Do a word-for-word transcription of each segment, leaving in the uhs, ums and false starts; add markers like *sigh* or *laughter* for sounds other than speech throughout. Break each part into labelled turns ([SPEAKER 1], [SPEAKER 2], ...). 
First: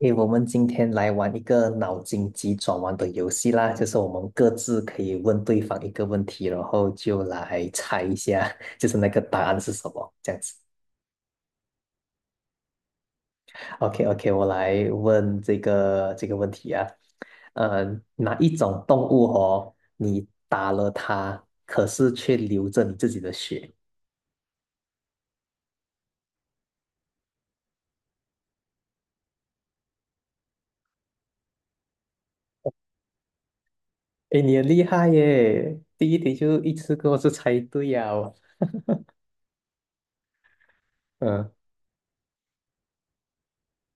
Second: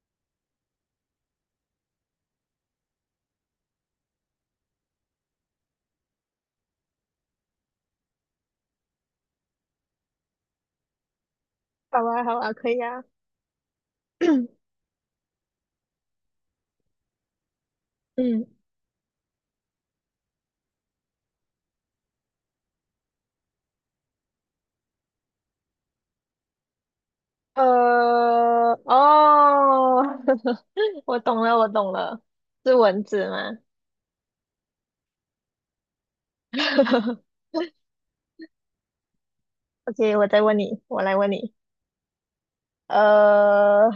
[SPEAKER 1] 诶，我们今天来玩一个脑筋急转弯的游戏啦，就是我们各自可以问对方一个问题，然后就来猜一下，*laughs* 就是那个答案是什么，这样子。
[SPEAKER 2] 好啊，好啊，可以啊。
[SPEAKER 1] OK OK，我
[SPEAKER 2] *clears throat*
[SPEAKER 1] 来问这个这个问题啊，呃，哪
[SPEAKER 2] 嗯，
[SPEAKER 1] 一种动物哦，你打了它，可是却流着你自己的血？
[SPEAKER 2] 呃，哦，*laughs* 我懂了，我懂了，是蚊子吗
[SPEAKER 1] 诶，你很厉害耶，第一题就一次给我
[SPEAKER 2] *laughs*
[SPEAKER 1] 就猜对呀。
[SPEAKER 2] ？OK，我再问你，我来问
[SPEAKER 1] 嗯，
[SPEAKER 2] 你。呃，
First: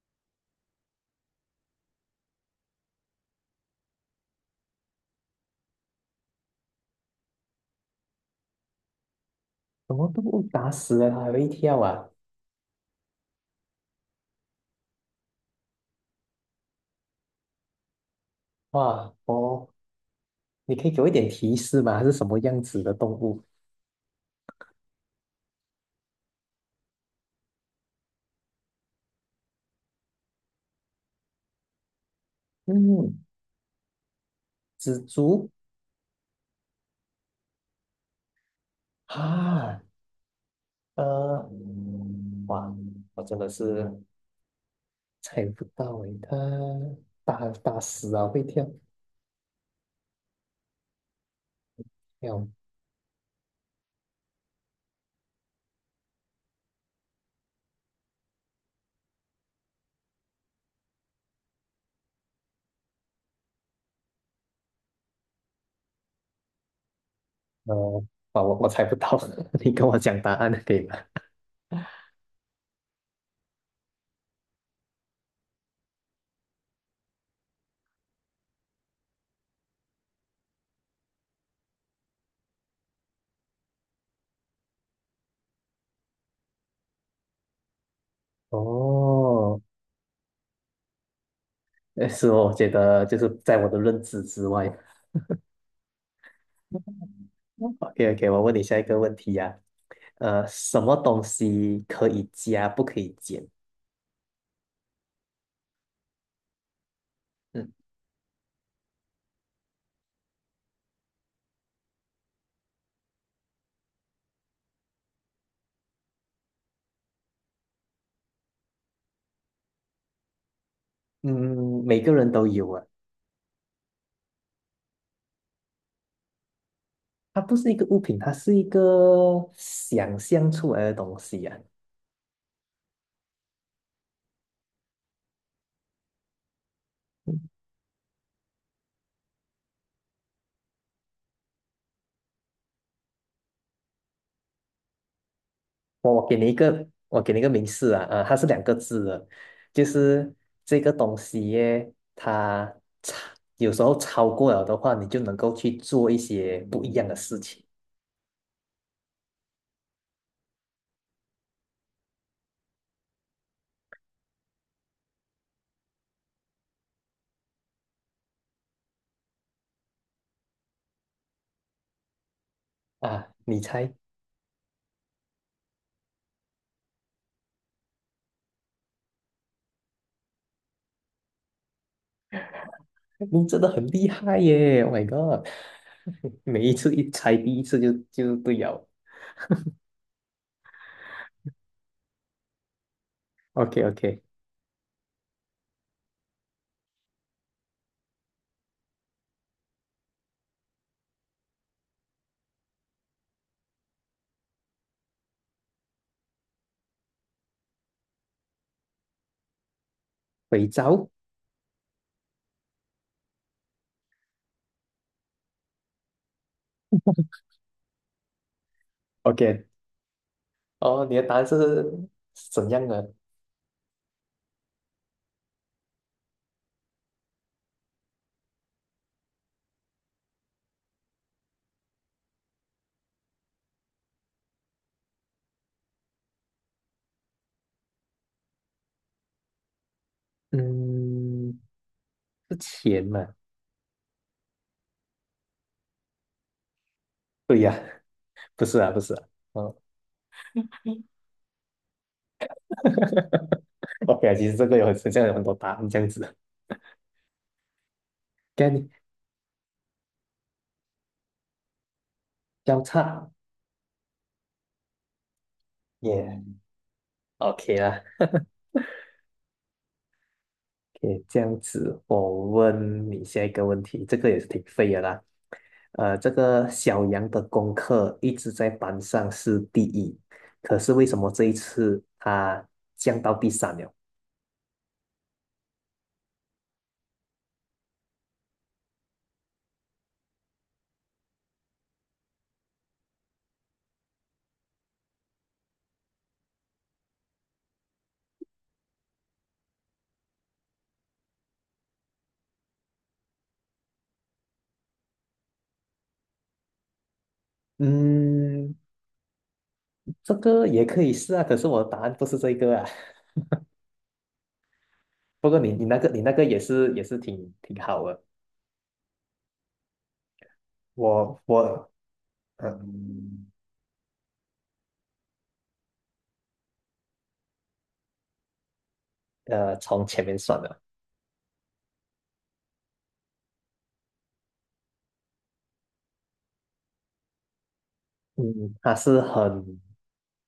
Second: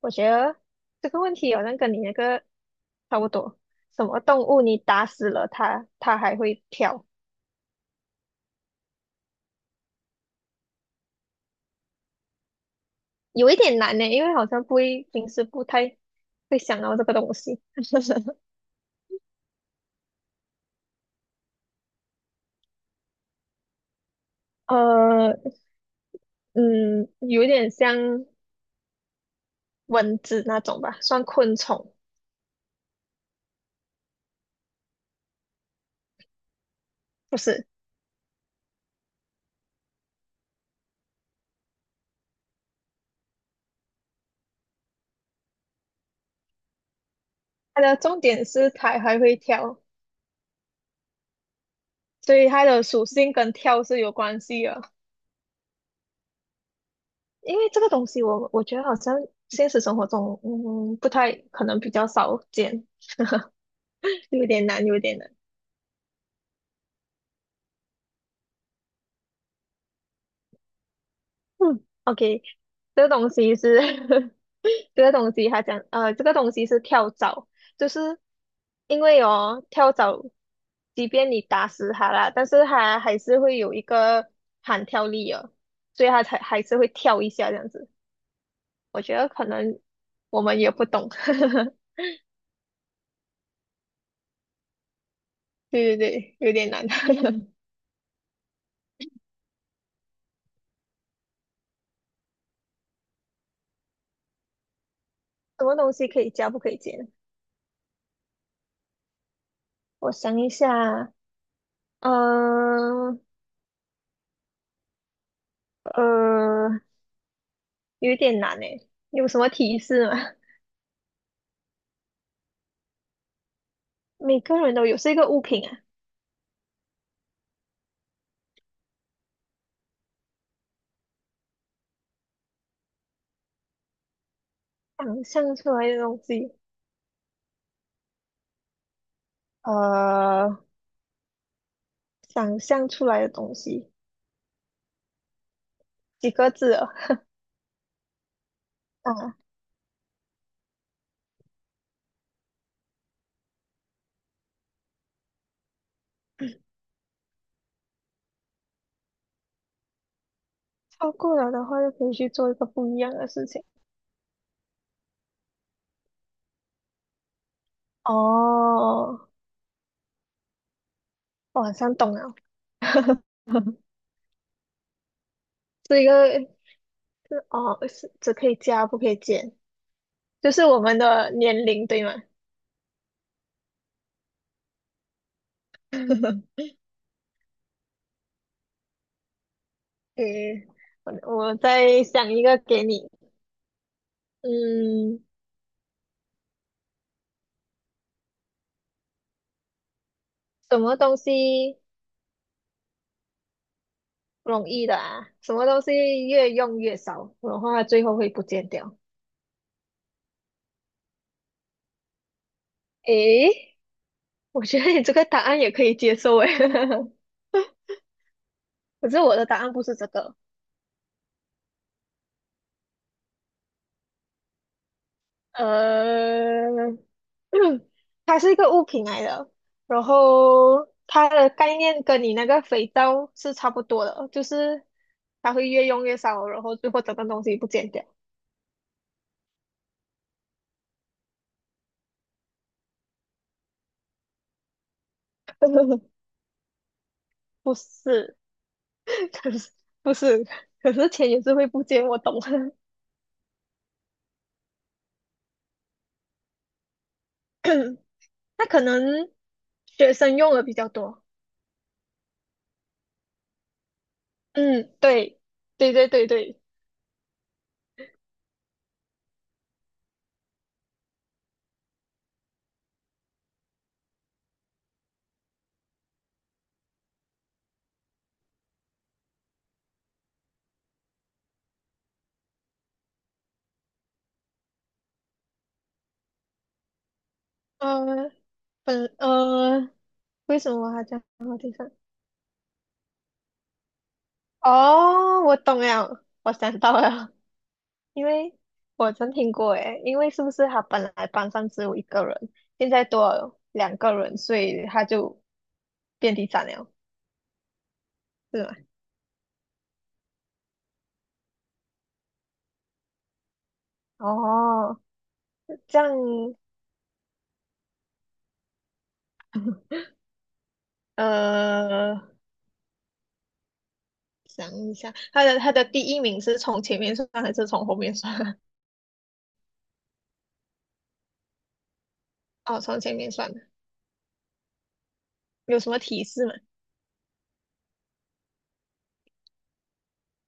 [SPEAKER 2] 我觉得这个问题好像跟你那个差不多。什么动物你打死了它，它还会跳？
[SPEAKER 1] 什么动物打死了它还会跳啊？
[SPEAKER 2] 有一点难呢，因为好像不会，平时不太会想到这个东西。*laughs*
[SPEAKER 1] 哇，哦。你可以给我一点提示吗？它是什么样子的动物？
[SPEAKER 2] 呃，嗯，有一点像蚊子那种吧，算昆虫。
[SPEAKER 1] 嗯，蜘蛛
[SPEAKER 2] 不是，
[SPEAKER 1] 啊。呃，哇，我真的是猜不到诶，它大大
[SPEAKER 2] 它的
[SPEAKER 1] 师
[SPEAKER 2] 重
[SPEAKER 1] 啊，会
[SPEAKER 2] 点
[SPEAKER 1] 跳，
[SPEAKER 2] 是它还会跳，所以
[SPEAKER 1] 跳。
[SPEAKER 2] 它的属性跟跳是有关系的。因为这个东西我，我觉得好像现实生活中，嗯，不太可能比较少见，*laughs* 有点难，有点难。
[SPEAKER 1] 呃，啊，我我猜不到，*laughs* 你跟我讲答案可以吗？
[SPEAKER 2] 嗯，OK，这个东西是 *laughs* 这个东西，它讲呃，这个东西是跳蚤，就是因为哦，跳蚤，即便你打死它啦，但是它还是会有一个弹跳力哦，所以它才还是会跳一下这样子。我觉得可
[SPEAKER 1] 哦。
[SPEAKER 2] 能我们也不懂，
[SPEAKER 1] 呃是哦，我觉得就是在我的认知之外。
[SPEAKER 2] *laughs* 对对对，有点难。*laughs* 什
[SPEAKER 1] OK OK，我问你下一个问题呀、呃，什么东西可以加不可以减？
[SPEAKER 2] 么东西可以加不可以减？
[SPEAKER 1] 嗯
[SPEAKER 2] 我想一下，嗯呃，呃有点难诶，有什么提示吗？
[SPEAKER 1] 嗯，每个人都有啊。
[SPEAKER 2] *laughs* 每个人都有，是一个物品啊，
[SPEAKER 1] 它不是一个物品，它是一个想象出来的东西啊。
[SPEAKER 2] 想象出来的东西，呃，想象出来的东西，
[SPEAKER 1] 我
[SPEAKER 2] 几
[SPEAKER 1] 给你
[SPEAKER 2] 个
[SPEAKER 1] 一
[SPEAKER 2] 字
[SPEAKER 1] 个，
[SPEAKER 2] 啊？
[SPEAKER 1] 我给你一个明示啊，啊，它是两个字的。
[SPEAKER 2] 啊，
[SPEAKER 1] 就是这个东西耶，它超有时候超过了的话，你就能够去做一些不一样的事情
[SPEAKER 2] 超过了的话就可以去做一个不一样的事情。哦，我好像懂了，
[SPEAKER 1] 啊。你
[SPEAKER 2] *laughs*
[SPEAKER 1] 猜。
[SPEAKER 2] 是一个。哦，是只可以加不可以减，就是我们的年龄对吗？
[SPEAKER 1] 你真的很厉害耶！Oh my god，*laughs* 每
[SPEAKER 2] *laughs*
[SPEAKER 1] 一次一猜第一次就就对了。
[SPEAKER 2] 诶，我我再想一个给你，
[SPEAKER 1] OK OK。
[SPEAKER 2] 嗯，什么东西容易的啊？什么东西越用越少，的话最后会不见掉？
[SPEAKER 1] 肥皂。
[SPEAKER 2] 诶，我觉得你这个答案也可以接受诶，*laughs* 可是我的答
[SPEAKER 1] OK，
[SPEAKER 2] 案不是这个，
[SPEAKER 1] 哦，你的答案是是怎样的？
[SPEAKER 2] 呃，嗯它是一个物品来的，然后它的概念跟你那个肥皂是差不多的，就是它会越用越少，然后最后整个东西不见掉。
[SPEAKER 1] 嗯，是钱嘛？
[SPEAKER 2] *laughs*
[SPEAKER 1] 对呀、
[SPEAKER 2] 不是，
[SPEAKER 1] *laughs* 不是啊，不是啊。
[SPEAKER 2] 可是
[SPEAKER 1] 哦
[SPEAKER 2] 不是，可是钱也是会不见，我懂。*coughs*
[SPEAKER 1] *laughs*，OK 啊，其实这个有很像有很多答案这样子。
[SPEAKER 2] *clears throat* 那
[SPEAKER 1] 该
[SPEAKER 2] 可
[SPEAKER 1] 你
[SPEAKER 2] 能学生用的比较多。
[SPEAKER 1] 交叉
[SPEAKER 2] 嗯，对，对对对
[SPEAKER 1] 耶
[SPEAKER 2] 对，
[SPEAKER 1] ，OK 啦，OK 这样子。我问你下一个问题，这个也是挺废的啦。呃，这个小杨的功课一直在班上是第一，可是为什么这一次他降到第三了？
[SPEAKER 2] 呃，本呃，为什么我还讲到地上？哦，我懂了，我想到了，因为我曾听过诶，因为是不是他本来班上只有一个人，现在多了两个人，所以他就遍地斩了，是
[SPEAKER 1] 嗯，
[SPEAKER 2] 吗？
[SPEAKER 1] 这个也可以是啊，可是我的答案不是这个啊。*laughs*
[SPEAKER 2] 哦，
[SPEAKER 1] 不过你你那
[SPEAKER 2] 这
[SPEAKER 1] 个
[SPEAKER 2] 样，
[SPEAKER 1] 你那个也是也是挺挺好的。我我
[SPEAKER 2] 呃，
[SPEAKER 1] 嗯
[SPEAKER 2] 想一下，他的他的第一名是从前面算还是从后面算啊
[SPEAKER 1] 呃，从前面算的。
[SPEAKER 2] *laughs* 哦，从前面算的，有什么提示吗？
[SPEAKER 1] 嗯，他是很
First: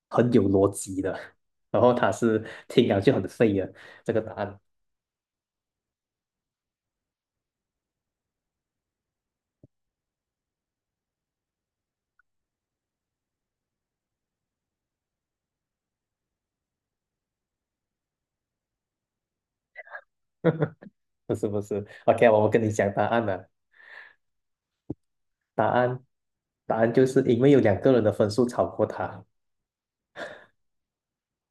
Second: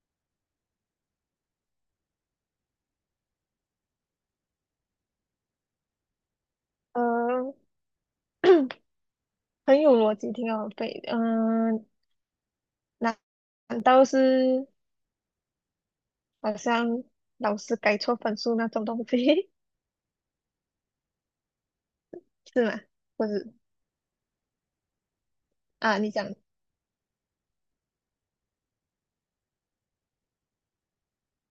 [SPEAKER 1] 很有逻辑的，*laughs* 然后他是听了就很废的这个答案。
[SPEAKER 2] 呃，*clears throat* 很有逻辑，挺好背的。嗯、呃难难道是好像老师改错分数那种东西
[SPEAKER 1] *laughs* 不是不是，OK，我
[SPEAKER 2] *laughs*
[SPEAKER 1] 跟
[SPEAKER 2] 是
[SPEAKER 1] 你
[SPEAKER 2] 吗？
[SPEAKER 1] 讲答案
[SPEAKER 2] 不
[SPEAKER 1] 了。
[SPEAKER 2] 是
[SPEAKER 1] 答
[SPEAKER 2] 啊，
[SPEAKER 1] 案
[SPEAKER 2] 你讲
[SPEAKER 1] 答案就是因为有两个人的分数超过他。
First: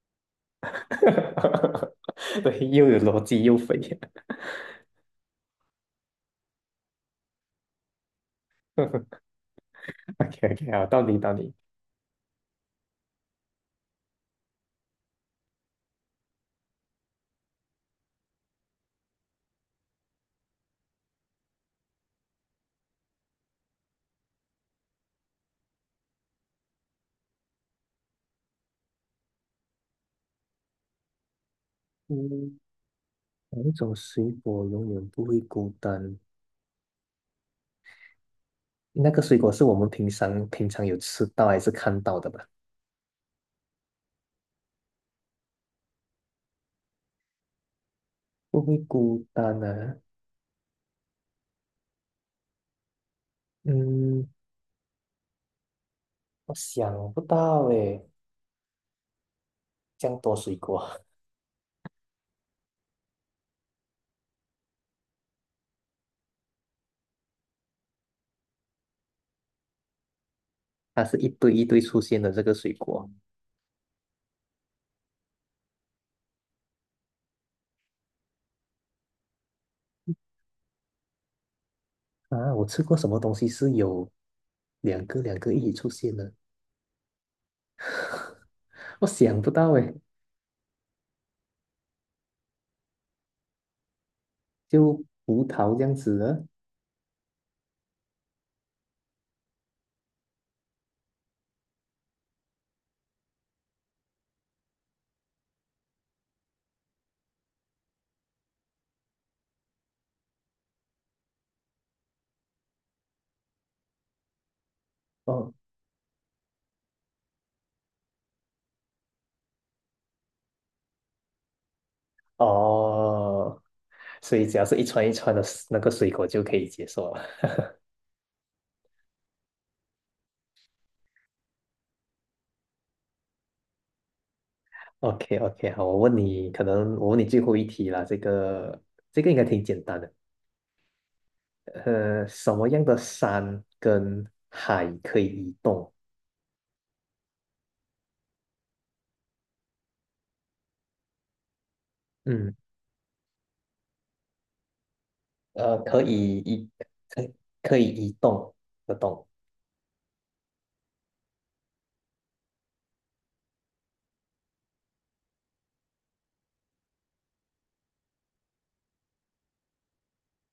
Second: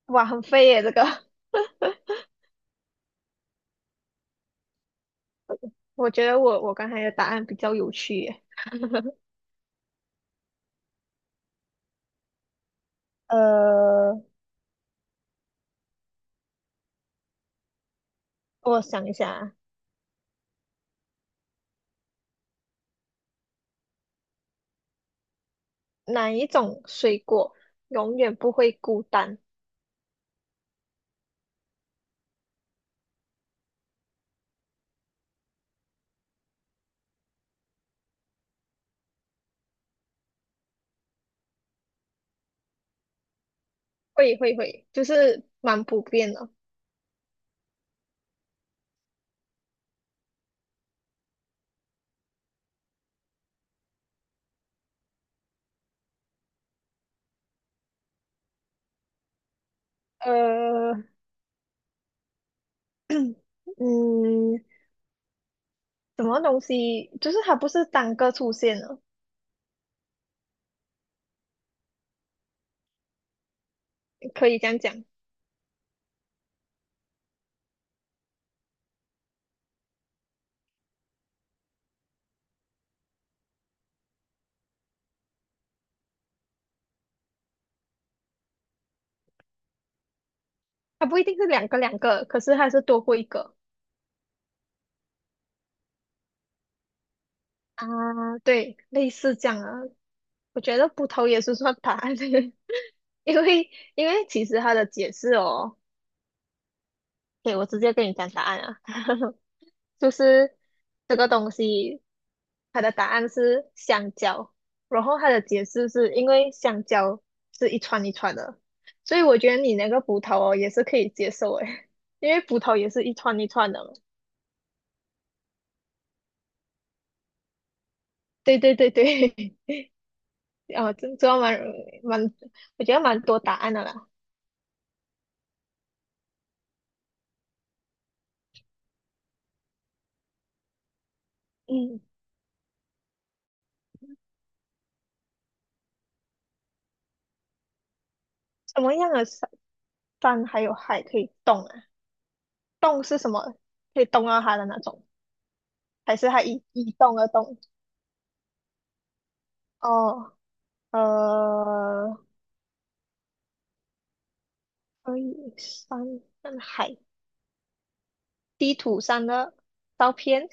[SPEAKER 2] 哇，很飞耶！这个，*laughs*
[SPEAKER 1] *laughs* 对，又有逻辑又肥。*laughs*
[SPEAKER 2] 我觉得我我刚才的答案比较有趣耶。
[SPEAKER 1] OK OK，好，到你到你。
[SPEAKER 2] 呃，我想一下啊，哪一种水果永远不会孤单？
[SPEAKER 1] 嗯。哪一种水果永远不会孤单？那个水果是我们平常平常有吃到还是看到的吧？
[SPEAKER 2] 会会会，就是蛮普遍的。
[SPEAKER 1] 不会孤单啊？嗯，我想不到诶，这样多水
[SPEAKER 2] 呃，
[SPEAKER 1] 果。
[SPEAKER 2] *coughs* *clears throat* 嗯，什么东西？就是它不是单个出现的，
[SPEAKER 1] *laughs* 它是一堆一堆出现的这个水果
[SPEAKER 2] 可以这样讲，
[SPEAKER 1] 啊。我吃过什么东西是有两个两个一起出现的？我想不到诶，
[SPEAKER 2] 它不一定是两个两个，可是它是多过一个
[SPEAKER 1] 就葡萄这样子的。
[SPEAKER 2] 啊。对，类似这样啊。我觉得葡萄也是算答案，*laughs* 因为因为其实它的解释哦。对，我直接跟你讲答案啊，*laughs* 就是这个东西，它的答案是香蕉，然后它的
[SPEAKER 1] 哦
[SPEAKER 2] 解释是因为香蕉是一串一串的，所以我觉得你那个葡萄哦也是可以接受诶，*laughs* 因为葡萄也是一串一
[SPEAKER 1] 哦，
[SPEAKER 2] 串的嘛。
[SPEAKER 1] 所以只要是一串一串的那个水果就可以接受了。
[SPEAKER 2] 对对对对，*laughs* 啊，这这蛮蛮，我觉得蛮多答案的啦。
[SPEAKER 1] OK OK，好，我问你，可能我问你最后一题啦。这个这个应该挺简单的。
[SPEAKER 2] 嗯，
[SPEAKER 1] 呃，什么样的山跟海可以移动？
[SPEAKER 2] 什么样的山，山还有海可以动啊？
[SPEAKER 1] 嗯，
[SPEAKER 2] 动是什么？可以动到它的那种，
[SPEAKER 1] 呃，可
[SPEAKER 2] 还是
[SPEAKER 1] 以
[SPEAKER 2] 它一
[SPEAKER 1] 移，
[SPEAKER 2] 一动
[SPEAKER 1] 可
[SPEAKER 2] 而
[SPEAKER 1] 以
[SPEAKER 2] 动？
[SPEAKER 1] 可以移动的动。
[SPEAKER 2] 哦。呃，可以山跟海地图上的照片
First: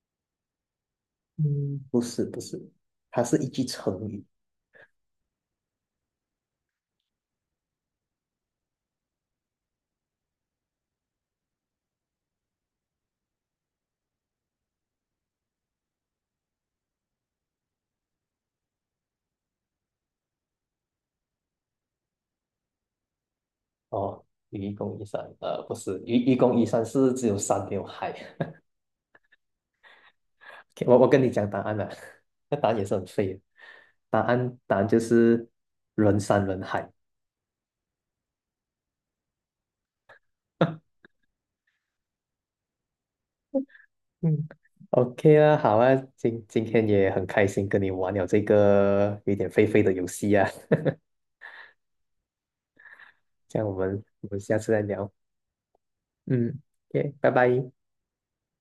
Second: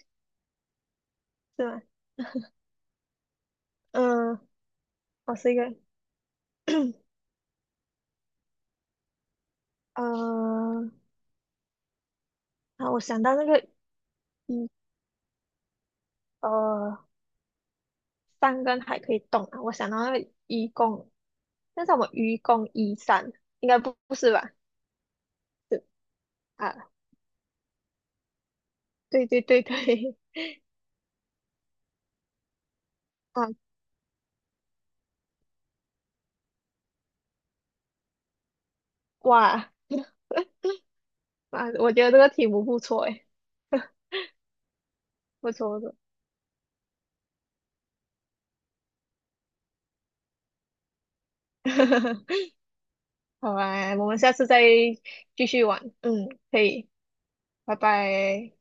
[SPEAKER 2] 是
[SPEAKER 1] 嗯，
[SPEAKER 2] 吗？
[SPEAKER 1] 不是不是，它是一句成语
[SPEAKER 2] 嗯，我是一个，*clears throat* 呃，啊，我想到那个一呃，山跟海可以动啊，我想到那个愚公，但是我们愚公移山，应该不不
[SPEAKER 1] 哦。
[SPEAKER 2] 是吧？
[SPEAKER 1] 愚公移山，呃，不
[SPEAKER 2] 是
[SPEAKER 1] 是愚愚公移山
[SPEAKER 2] 啊，
[SPEAKER 1] 是只有山没有海。
[SPEAKER 2] 对对对对，
[SPEAKER 1] OK，我我跟你讲答案了，*laughs* 那答案也是很废
[SPEAKER 2] *laughs*
[SPEAKER 1] 的。
[SPEAKER 2] 啊，
[SPEAKER 1] 答案答案就是人山人海。
[SPEAKER 2] 哇
[SPEAKER 1] *laughs*
[SPEAKER 2] 啊，我觉得这个题目不错诶，
[SPEAKER 1] 嗯，OK
[SPEAKER 2] 不
[SPEAKER 1] 啦，好
[SPEAKER 2] 错不
[SPEAKER 1] 啊，
[SPEAKER 2] 错，
[SPEAKER 1] 今今天也很开心跟你玩了这个有点废废的游戏啊，
[SPEAKER 2] *laughs*
[SPEAKER 1] *laughs*
[SPEAKER 2] 好
[SPEAKER 1] 这样我
[SPEAKER 2] 啊，
[SPEAKER 1] 们
[SPEAKER 2] 我们
[SPEAKER 1] 我
[SPEAKER 2] 下
[SPEAKER 1] 们
[SPEAKER 2] 次
[SPEAKER 1] 下
[SPEAKER 2] 再
[SPEAKER 1] 次再聊。
[SPEAKER 2] 继续玩，嗯，
[SPEAKER 1] 嗯
[SPEAKER 2] 可以，
[SPEAKER 1] ，OK，拜拜。
[SPEAKER 2] 拜拜。